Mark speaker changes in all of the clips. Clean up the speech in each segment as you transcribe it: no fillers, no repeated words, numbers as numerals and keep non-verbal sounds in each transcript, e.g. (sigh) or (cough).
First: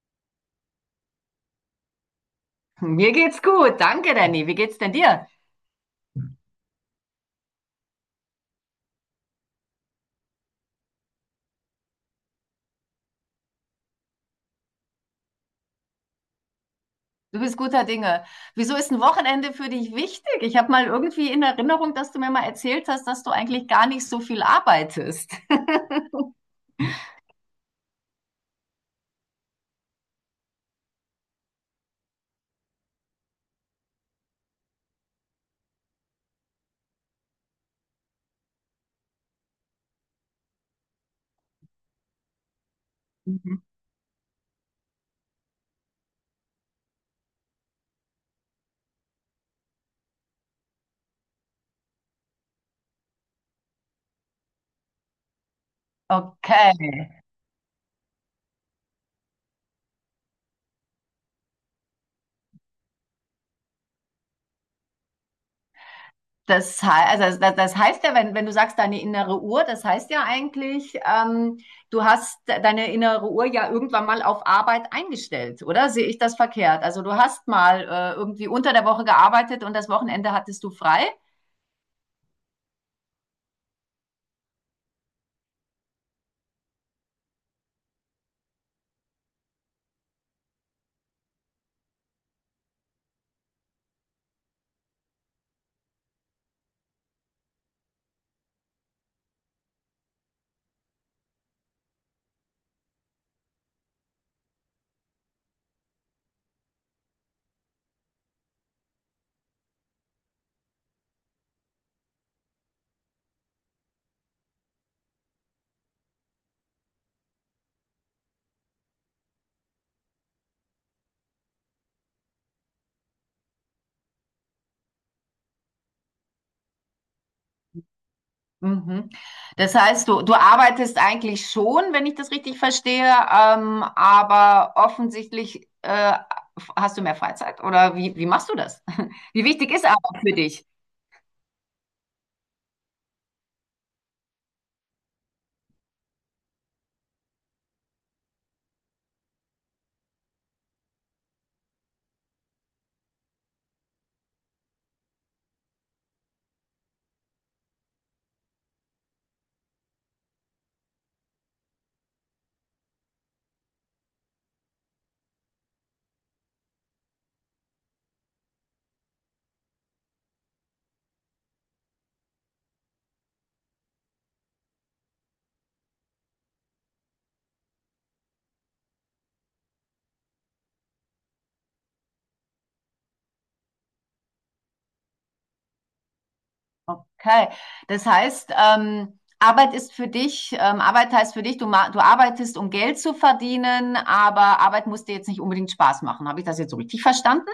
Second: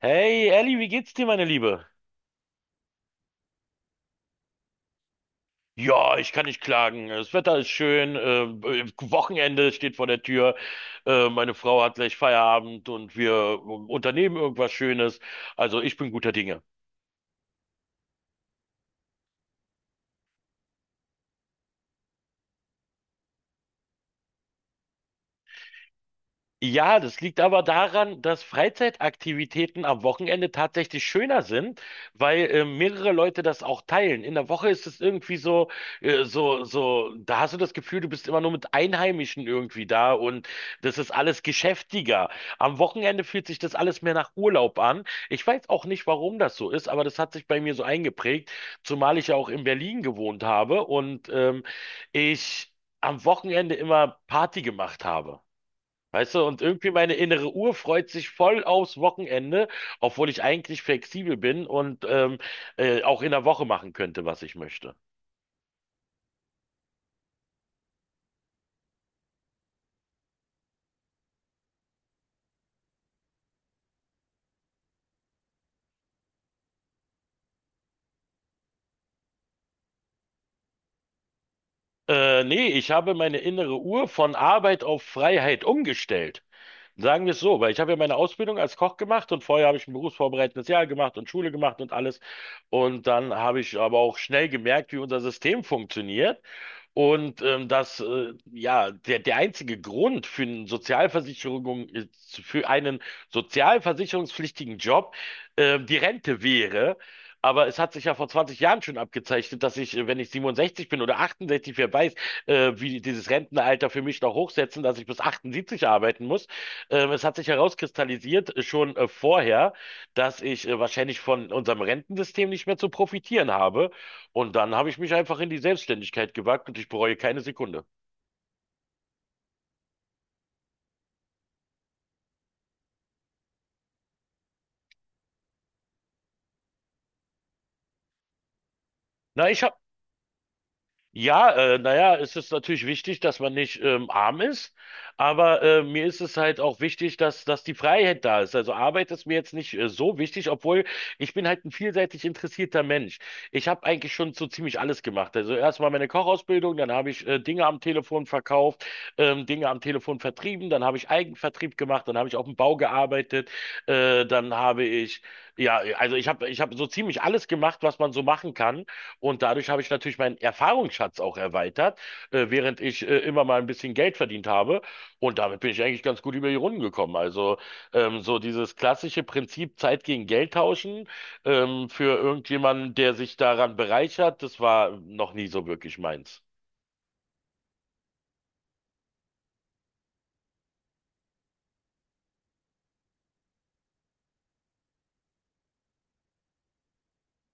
Speaker 1: Hey Elli, wie geht's dir, meine Liebe?
Speaker 2: Mir geht's gut. Danke, Danny. Wie geht's denn dir?
Speaker 1: Ja, ich kann nicht klagen. Das Wetter ist schön. Wochenende steht vor der Tür. Meine Frau hat gleich Feierabend und wir unternehmen irgendwas Schönes. Also ich bin guter Dinge.
Speaker 2: Du bist guter Dinge. Wieso ist ein Wochenende für dich wichtig? Ich habe mal irgendwie in Erinnerung, dass du mir mal erzählt hast, dass du eigentlich gar nicht so viel arbeitest. (laughs)
Speaker 1: Ja, das liegt aber daran, dass Freizeitaktivitäten am Wochenende tatsächlich schöner sind, weil mehrere Leute das auch teilen. In der Woche ist es irgendwie so, da hast du das Gefühl, du bist immer nur mit Einheimischen irgendwie da und das ist alles geschäftiger. Am Wochenende fühlt
Speaker 2: Mhm.
Speaker 1: sich das alles mehr nach Urlaub an. Ich weiß auch nicht, warum das so ist, aber das hat sich bei mir so eingeprägt, zumal ich ja auch in Berlin gewohnt habe und ich am Wochenende immer Party gemacht habe. Weißt du, und irgendwie meine
Speaker 2: Okay.
Speaker 1: innere Uhr freut sich voll aufs Wochenende, obwohl ich eigentlich flexibel bin und auch in der Woche machen könnte, was ich möchte.
Speaker 2: Das heißt, also das heißt ja, wenn du sagst, deine innere Uhr, das heißt ja eigentlich, du hast deine innere Uhr ja irgendwann mal auf Arbeit eingestellt, oder? Sehe ich das verkehrt? Also du hast mal irgendwie unter der Woche gearbeitet und das Wochenende hattest du frei?
Speaker 1: Nee, ich habe meine innere Uhr von Arbeit auf Freiheit umgestellt. Sagen wir es so, weil ich habe ja meine Ausbildung als Koch gemacht und vorher habe ich ein berufsvorbereitendes Jahr gemacht und Schule gemacht und alles. Und dann habe ich aber auch schnell gemerkt, wie unser System funktioniert. Und dass ja der einzige Grund für eine Sozialversicherung, ist- für einen sozialversicherungspflichtigen Job die Rente wäre. Aber es hat sich ja vor 20 Jahren schon abgezeichnet, dass wenn ich 67 bin oder 68, wer weiß, wie dieses Rentenalter für mich noch hochsetzen, dass ich bis 78 arbeiten muss. Es hat sich herauskristallisiert, schon vorher, dass ich wahrscheinlich von unserem Rentensystem nicht mehr zu profitieren habe. Und dann habe ich mich einfach in die Selbstständigkeit gewagt und ich bereue keine Sekunde.
Speaker 2: Mhm. Das heißt, du arbeitest eigentlich schon, wenn ich das richtig verstehe, aber offensichtlich hast du mehr Freizeit oder wie machst du das? (laughs) Wie
Speaker 1: Na, ich
Speaker 2: wichtig
Speaker 1: habe
Speaker 2: ist Arbeit für dich?
Speaker 1: Ja, naja, es ist natürlich wichtig, dass man nicht arm ist, aber mir ist es halt auch wichtig, dass die Freiheit da ist. Also Arbeit ist mir jetzt nicht so wichtig, obwohl ich bin halt ein vielseitig interessierter Mensch. Ich habe eigentlich schon so ziemlich alles gemacht. Also erstmal meine Kochausbildung, dann habe ich Dinge am Telefon verkauft, Dinge am Telefon vertrieben, dann habe ich Eigenvertrieb gemacht, dann habe ich auf dem Bau gearbeitet, äh, dann habe ich, ja, also ich hab so ziemlich alles gemacht, was man so machen kann. Und dadurch habe ich natürlich meinen Erfahrungsschatz auch erweitert, während ich immer mal ein bisschen Geld verdient habe. Und damit bin ich eigentlich ganz gut über die Runden gekommen. Also so dieses klassische Prinzip Zeit gegen Geld tauschen für irgendjemanden, der sich daran bereichert, das war noch nie so wirklich meins.
Speaker 2: Okay, das heißt, Arbeit ist für dich, Arbeit heißt für dich, du arbeitest, um Geld zu verdienen, aber Arbeit muss dir jetzt nicht unbedingt Spaß machen. Habe ich das jetzt so richtig verstanden?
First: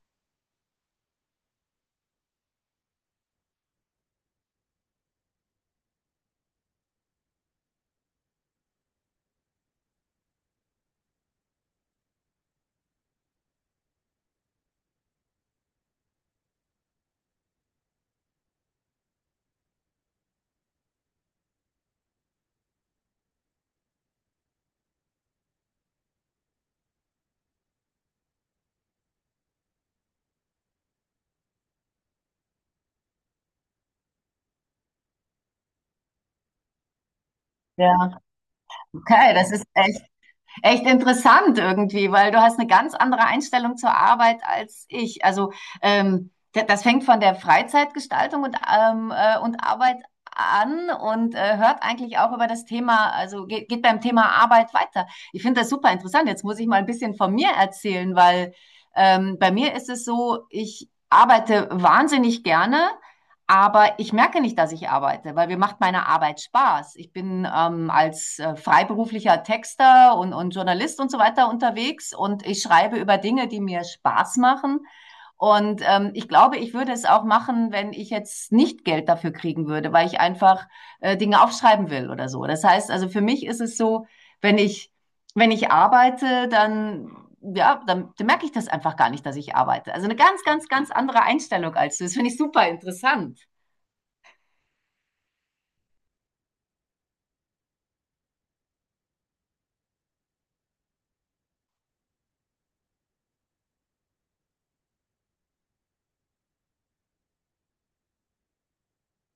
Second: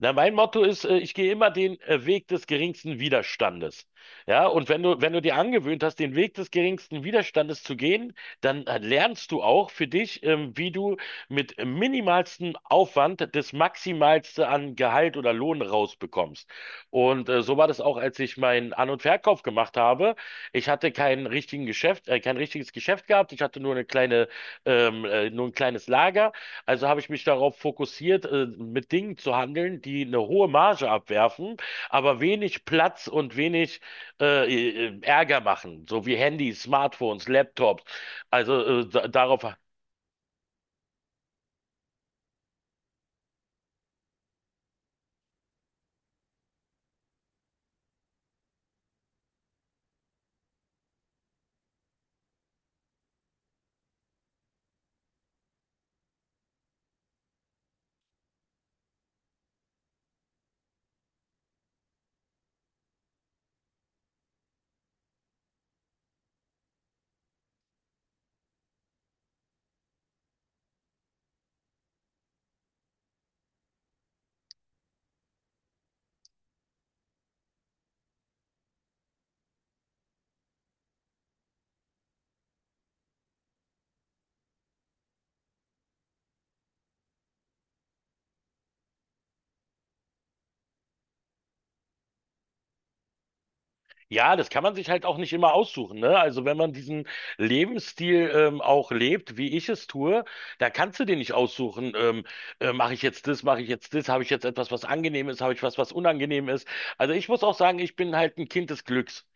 Speaker 1: Na, mein Motto ist, ich gehe immer den Weg des geringsten Widerstandes. Ja, und wenn du dir angewöhnt hast, den Weg des geringsten Widerstandes zu gehen, dann lernst du auch für dich, wie du mit minimalstem Aufwand das Maximalste an Gehalt oder Lohn rausbekommst. Und so war das auch, als ich meinen An- und Verkauf gemacht habe. Ich hatte keinen richtigen Geschäft, Kein richtiges Geschäft gehabt. Ich hatte nur nur ein kleines Lager. Also habe ich mich darauf fokussiert, mit Dingen zu handeln, die eine hohe Marge abwerfen, aber wenig Platz und wenig Ärger machen, so wie Handys, Smartphones, Laptops.
Speaker 2: Ja,
Speaker 1: Also da,
Speaker 2: okay,
Speaker 1: darauf
Speaker 2: das ist echt interessant irgendwie, weil du hast eine ganz andere Einstellung zur Arbeit als ich. Also ähm, das fängt von der Freizeitgestaltung und Arbeit an und hört eigentlich auch über das Thema, also geht beim Thema Arbeit weiter. Ich finde das super interessant. Jetzt muss ich mal ein bisschen von mir erzählen, weil bei mir ist es so, ich arbeite wahnsinnig gerne, aber ich merke nicht, dass ich arbeite, weil mir macht meine Arbeit Spaß. Ich bin als freiberuflicher Texter und Journalist und so weiter unterwegs und ich schreibe über Dinge, die mir Spaß machen. Und ich glaube, ich würde es auch machen, wenn ich jetzt nicht Geld dafür kriegen würde, weil ich einfach Dinge aufschreiben will oder so. Das heißt, also für mich ist es so, wenn ich, wenn ich arbeite, dann ja, dann merke ich das einfach gar nicht, dass ich arbeite. Also eine ganz, ganz, ganz andere Einstellung als du. Das finde ich super interessant.
Speaker 1: Ja, das kann man sich halt auch nicht immer aussuchen, ne? Also wenn man diesen Lebensstil auch lebt, wie ich es tue, da kannst du dir nicht aussuchen, mache ich jetzt das, mache ich jetzt das, habe ich jetzt etwas, was angenehm ist, habe ich was, was unangenehm ist. Also ich muss auch sagen, ich bin halt ein Kind des Glücks.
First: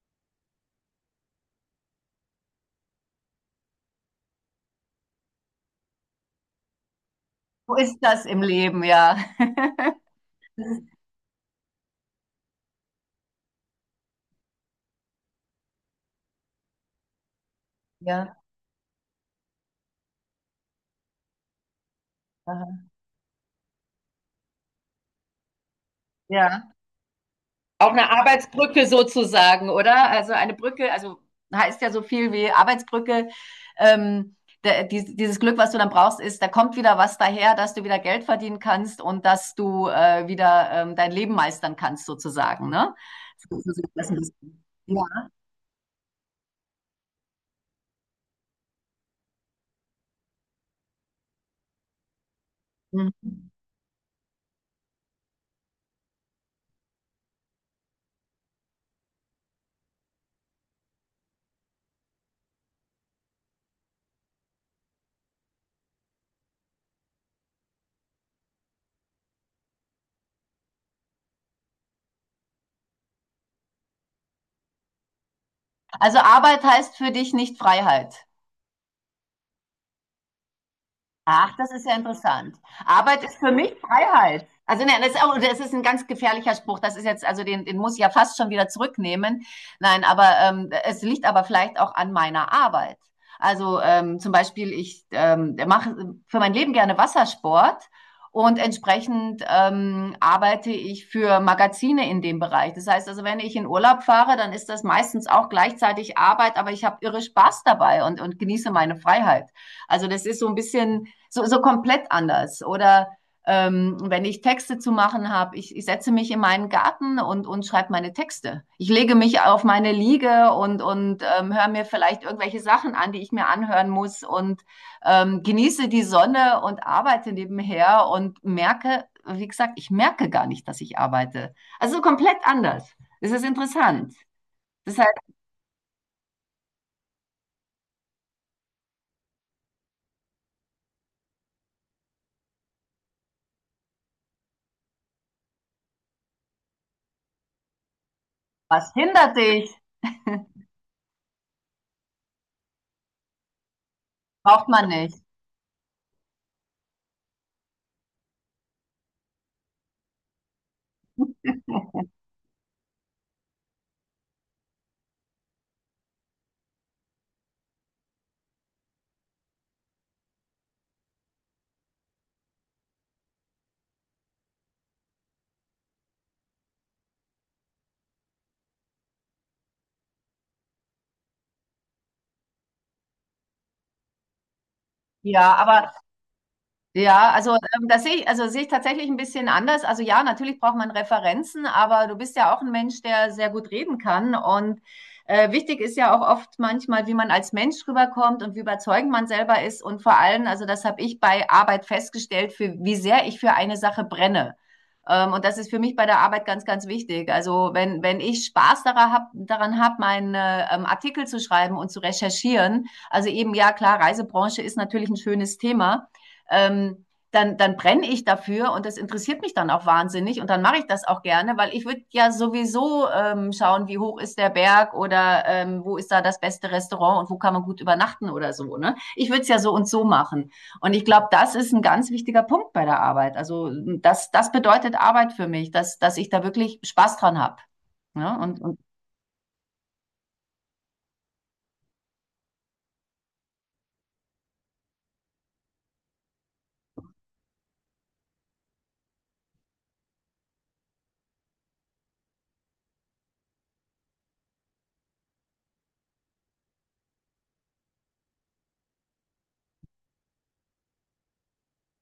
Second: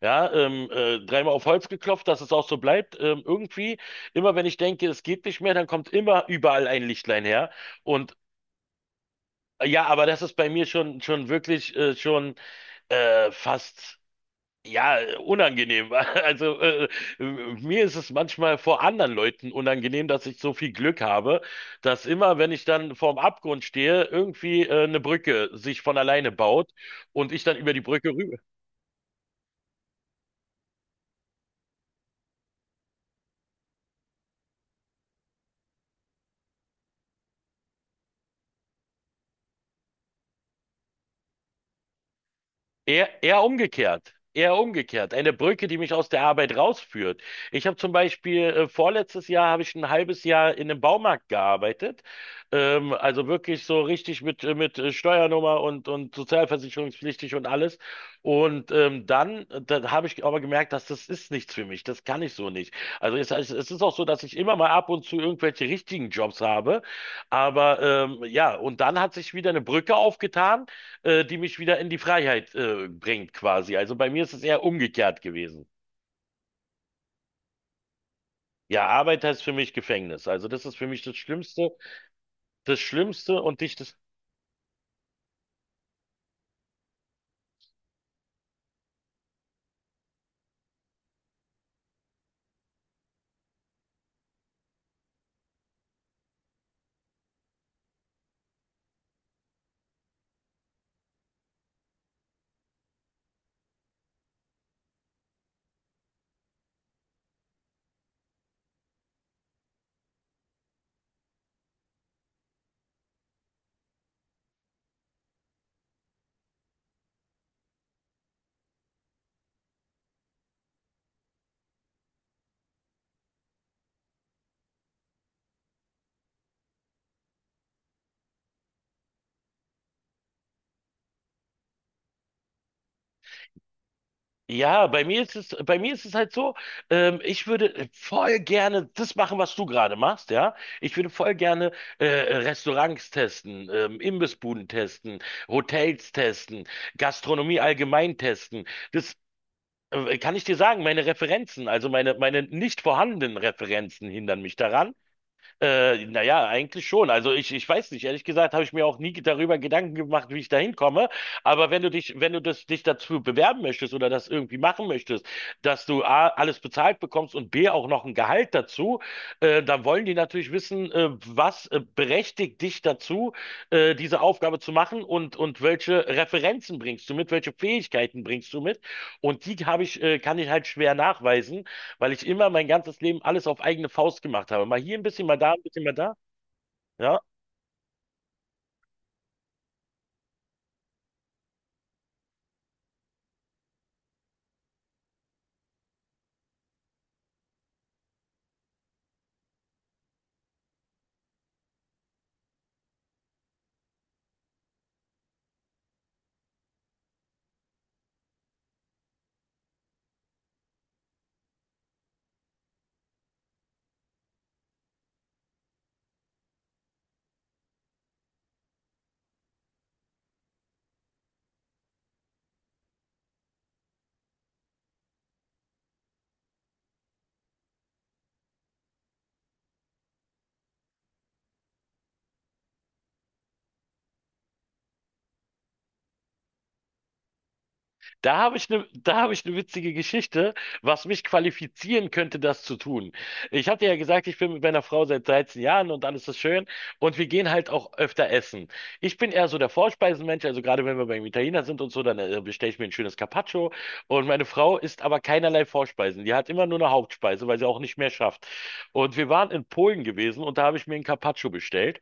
Speaker 1: Ja, dreimal auf Holz geklopft, dass es auch so bleibt. Irgendwie, immer wenn ich denke, es geht nicht mehr, dann kommt immer überall ein Lichtlein her.
Speaker 2: So ist
Speaker 1: Und
Speaker 2: das im Leben, ja.
Speaker 1: ja,
Speaker 2: (laughs)
Speaker 1: aber das ist bei mir schon wirklich, schon fast. Ja, unangenehm. (laughs) Also mir ist es
Speaker 2: Ja,
Speaker 1: manchmal vor anderen Leuten unangenehm, dass ich so viel Glück habe, dass immer, wenn ich
Speaker 2: aha,
Speaker 1: dann vorm Abgrund stehe, irgendwie eine Brücke sich von alleine baut
Speaker 2: ja.
Speaker 1: und ich dann über die
Speaker 2: Auch eine
Speaker 1: Brücke
Speaker 2: Arbeitsbrücke sozusagen, oder? Also, eine Brücke, also, heißt ja so viel wie Arbeitsbrücke. Ähm, Da dieses Glück, was du dann brauchst, ist, da kommt wieder was daher, dass du wieder Geld verdienen kannst und dass du, wieder, dein Leben meistern kannst sozusagen, ne?
Speaker 1: eher
Speaker 2: So sieht das
Speaker 1: umgekehrt.
Speaker 2: 'n
Speaker 1: Eher
Speaker 2: bisschen ja,
Speaker 1: umgekehrt. Eine Brücke, die mich aus der Arbeit rausführt. Ich habe zum Beispiel vorletztes Jahr habe ich ein halbes Jahr in einem Baumarkt gearbeitet. Also
Speaker 2: mhm.
Speaker 1: wirklich so richtig mit Steuernummer und sozialversicherungspflichtig und alles. Und da habe ich aber gemerkt, dass das ist nichts für mich. Das kann ich so nicht. Also es es ist auch so, dass ich immer mal ab und zu irgendwelche richtigen Jobs habe. Aber ja, und dann hat sich wieder eine Brücke aufgetan die mich wieder in die Freiheit bringt quasi. Also bei mir ist es eher umgekehrt gewesen.
Speaker 2: Also, Arbeit heißt für dich nicht Freiheit?
Speaker 1: Ja, Arbeit heißt für mich Gefängnis. Also das ist für mich
Speaker 2: Ach, das ist ja interessant.
Speaker 1: Das
Speaker 2: Arbeit ist
Speaker 1: Schlimmste
Speaker 2: für
Speaker 1: und dich
Speaker 2: mich
Speaker 1: das.
Speaker 2: Freiheit. Also nein, das ist, auch, das ist ein ganz gefährlicher Spruch. Das ist jetzt, also den muss ich ja fast schon wieder zurücknehmen. Nein, aber es liegt aber vielleicht auch an meiner Arbeit. Also zum Beispiel, ich mache für mein Leben gerne Wassersport und entsprechend arbeite ich für Magazine in dem Bereich. Das heißt also, wenn ich in Urlaub fahre, dann ist das meistens auch gleichzeitig Arbeit, aber ich habe irre Spaß dabei und genieße meine Freiheit. Also das ist so ein bisschen so komplett anders. Oder wenn ich Texte zu machen habe, ich setze mich in meinen Garten und schreibe meine Texte. Ich lege mich auf meine Liege und höre mir vielleicht irgendwelche Sachen an, die ich mir anhören muss und genieße die Sonne und arbeite nebenher und merke, wie gesagt, ich merke gar nicht, dass ich arbeite. Also komplett anders. Es ist interessant.
Speaker 1: Ja,
Speaker 2: Das heißt,
Speaker 1: bei mir ist es halt so, ich würde voll gerne das machen, was du gerade machst, ja. Ich würde voll gerne Restaurants testen, Imbissbuden testen, Hotels testen, Gastronomie allgemein testen.
Speaker 2: was
Speaker 1: Das
Speaker 2: hindert dich?
Speaker 1: kann ich dir sagen, meine Referenzen, also meine nicht vorhandenen Referenzen hindern mich
Speaker 2: Braucht man
Speaker 1: daran.
Speaker 2: nicht.
Speaker 1: Naja, eigentlich schon. Also ich weiß nicht, ehrlich gesagt habe ich mir auch nie darüber Gedanken gemacht, wie ich da hinkomme. Aber wenn du dich dazu bewerben möchtest oder das irgendwie machen möchtest, dass du A, alles bezahlt bekommst und B, auch noch ein Gehalt dazu, dann wollen die natürlich wissen, was berechtigt dich dazu, diese Aufgabe zu machen und welche Referenzen bringst du mit, welche Fähigkeiten bringst du mit. Und die habe ich, kann ich halt schwer nachweisen, weil ich immer mein ganzes Leben alles auf eigene Faust gemacht habe. Mal hier ein bisschen, mal da,
Speaker 2: Ja,
Speaker 1: ein bisschen,
Speaker 2: aber
Speaker 1: mal da. Ja,
Speaker 2: Ja, also das sehe ich, also sehe ich tatsächlich ein bisschen anders. Also ja, natürlich braucht man Referenzen, aber du bist ja auch ein Mensch, der sehr gut reden kann. Und wichtig ist ja auch oft manchmal, wie man als Mensch rüberkommt und wie überzeugend man selber ist. Und vor allem, also das habe ich bei Arbeit festgestellt, für wie sehr ich für eine Sache brenne. Und das ist für mich bei der Arbeit ganz, ganz wichtig. Also wenn ich Spaß daran hab, meinen Artikel zu schreiben und zu recherchieren, also eben ja klar, Reisebranche ist natürlich ein schönes Thema, ähm, dann brenne ich dafür und das interessiert mich dann auch wahnsinnig und dann mache ich das auch gerne, weil ich würde ja sowieso schauen, wie hoch ist der Berg oder wo ist da das beste Restaurant und wo kann man gut übernachten oder so. Ne? Ich würde es ja so und so machen. Und ich glaube, das ist ein ganz wichtiger Punkt bei der Arbeit. Also das bedeutet Arbeit für mich, dass ich da wirklich Spaß dran habe. Ne? Und, und
Speaker 1: da habe ich eine witzige Geschichte, was mich qualifizieren könnte, das zu tun. Ich hatte ja gesagt, ich bin mit meiner Frau seit 13 Jahren und alles ist schön und wir gehen halt auch öfter essen. Ich bin eher so der Vorspeisenmensch, also gerade wenn wir beim Italiener sind und so, dann bestelle ich mir ein schönes Carpaccio und meine Frau isst aber keinerlei Vorspeisen. Die hat immer nur eine Hauptspeise, weil sie auch nicht mehr schafft. Und wir waren in Polen gewesen und da habe ich mir ein Carpaccio bestellt.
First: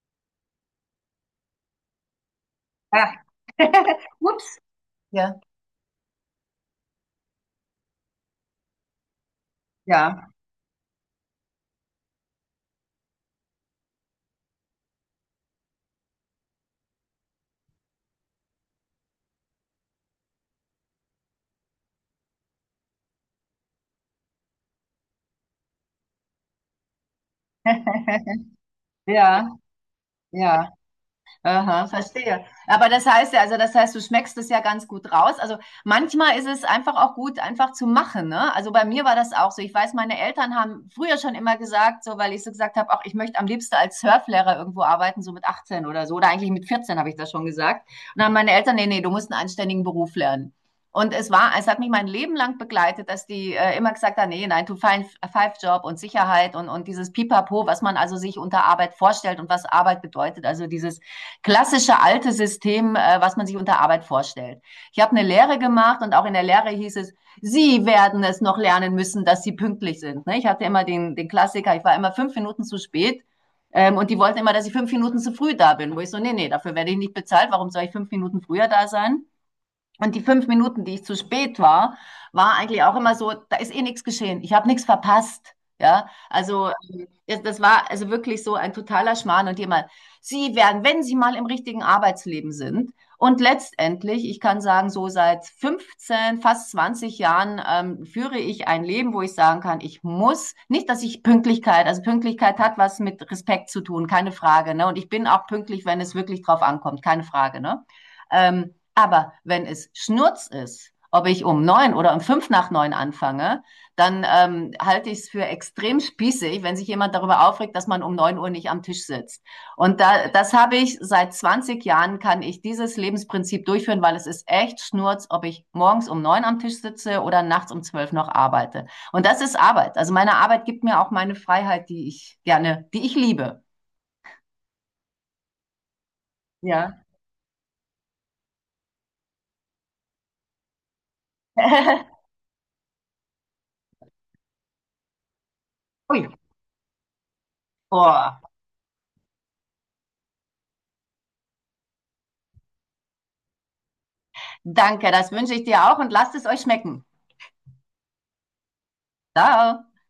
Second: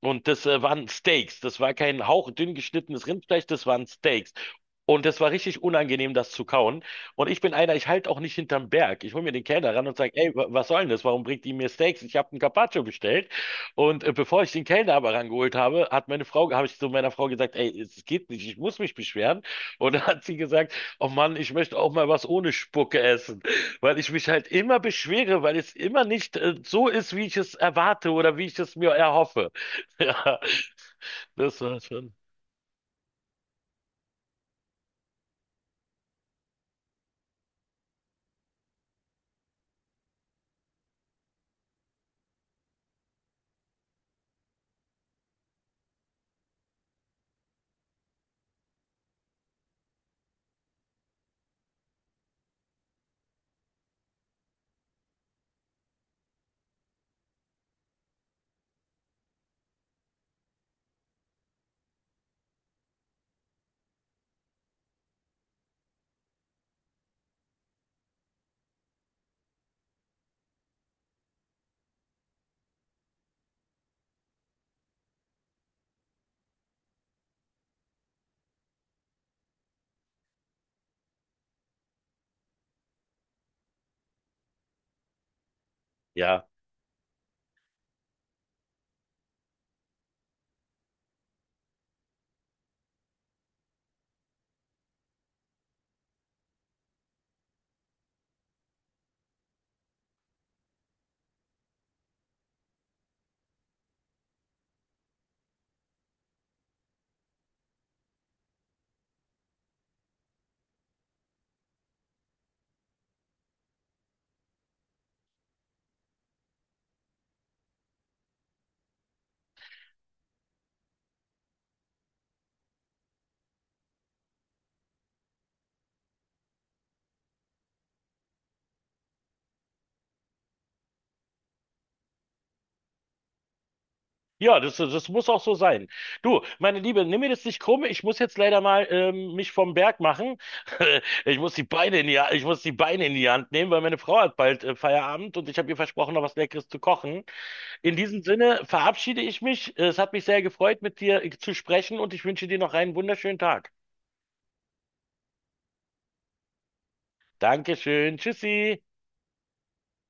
Speaker 1: Und das waren Steaks. Das war kein hauchdünn geschnittenes
Speaker 2: ja.
Speaker 1: Rindfleisch, das waren
Speaker 2: (laughs)
Speaker 1: Steaks.
Speaker 2: Ups.
Speaker 1: Und das war
Speaker 2: Ja.
Speaker 1: richtig unangenehm, das zu kauen. Und ich bin einer, ich halte auch nicht hinterm Berg. Ich hole mir den Kellner ran und sage,
Speaker 2: Ja.
Speaker 1: ey, was soll denn das? Warum bringt die mir Steaks? Ich habe einen Carpaccio bestellt. Und bevor ich den Kellner aber rangeholt habe, habe ich zu meiner Frau gesagt, ey, es geht nicht, ich muss mich beschweren. Und dann hat sie gesagt, oh Mann, ich möchte auch mal was ohne Spucke essen. Weil ich mich halt immer beschwere, weil es immer nicht so ist, wie ich es erwarte oder
Speaker 2: (laughs)
Speaker 1: wie ich es mir
Speaker 2: ja,
Speaker 1: erhoffe. (laughs) Ja,
Speaker 2: ja.
Speaker 1: das war
Speaker 2: Aha,
Speaker 1: schon.
Speaker 2: verstehe. Aber das heißt ja, also das heißt, du schmeckst es ja ganz gut raus. Also manchmal ist es einfach auch gut, einfach zu machen. Ne? Also bei mir war das auch so. Ich weiß, meine Eltern haben früher schon immer gesagt, so weil ich so gesagt habe, auch ich möchte am liebsten als Surflehrer irgendwo arbeiten, so mit 18 oder so. Oder eigentlich mit 14 habe ich das schon gesagt. Und dann haben meine Eltern, nee, nee, du musst einen anständigen Beruf lernen. Und es war, es hat mich mein Leben lang begleitet, dass die immer gesagt haben, nee, nein, nine to five Job und Sicherheit und dieses Pipapo, was man also sich unter Arbeit vorstellt und was Arbeit bedeutet. Also dieses klassische alte System, was man sich unter Arbeit vorstellt. Ich habe eine Lehre gemacht und auch in der Lehre hieß es, Sie werden es noch lernen müssen, dass Sie pünktlich sind. Ne? Ich hatte immer den Klassiker, ich war immer 5 Minuten zu spät, und die wollten immer, dass ich 5 Minuten zu früh da bin, wo ich so, nee, nee, dafür werde ich nicht bezahlt, warum soll ich 5 Minuten früher da sein? Und die 5 Minuten, die ich zu spät war, war eigentlich auch immer so, da ist eh nichts geschehen. Ich habe nichts verpasst. Ja,
Speaker 1: Ja.
Speaker 2: also das war also wirklich so ein totaler Schmarrn und jemand, Sie werden, wenn Sie mal im richtigen Arbeitsleben sind, und letztendlich, ich kann sagen, so seit 15, fast 20 Jahren führe ich ein Leben, wo ich sagen kann, ich muss, nicht, dass ich Pünktlichkeit, also Pünktlichkeit hat was mit Respekt zu tun, keine Frage, ne? Und ich bin auch pünktlich, wenn es wirklich drauf ankommt, keine Frage, ne? Ähm, aber wenn es Schnurz ist, ob ich um neun oder um fünf nach neun anfange, dann halte ich es für extrem spießig, wenn sich jemand darüber aufregt, dass man um 9 Uhr nicht am Tisch sitzt. Und da, das habe ich seit 20 Jahren, kann ich dieses Lebensprinzip durchführen, weil es ist echt Schnurz, ob ich morgens um neun am Tisch sitze oder nachts um zwölf noch arbeite. Und das ist Arbeit. Also meine Arbeit gibt mir auch meine Freiheit, die ich liebe.
Speaker 1: Ja, das muss auch so sein. Du, meine
Speaker 2: Ja.
Speaker 1: Liebe, nimm mir das nicht krumm. Ich muss jetzt leider mal mich vom Berg machen. (laughs) Ich muss die Beine in die,
Speaker 2: (laughs)
Speaker 1: Ha- ich muss die Beine in die Hand nehmen, weil meine Frau hat bald Feierabend und ich habe ihr versprochen, noch
Speaker 2: Ui.
Speaker 1: was Leckeres zu kochen. In diesem
Speaker 2: Oh,
Speaker 1: Sinne verabschiede ich mich. Es hat mich sehr gefreut, mit dir zu sprechen und ich wünsche dir noch einen wunderschönen Tag.
Speaker 2: danke, das wünsche ich dir auch und lasst es euch schmecken.
Speaker 1: Dankeschön. Tschüssi.
Speaker 2: Ciao.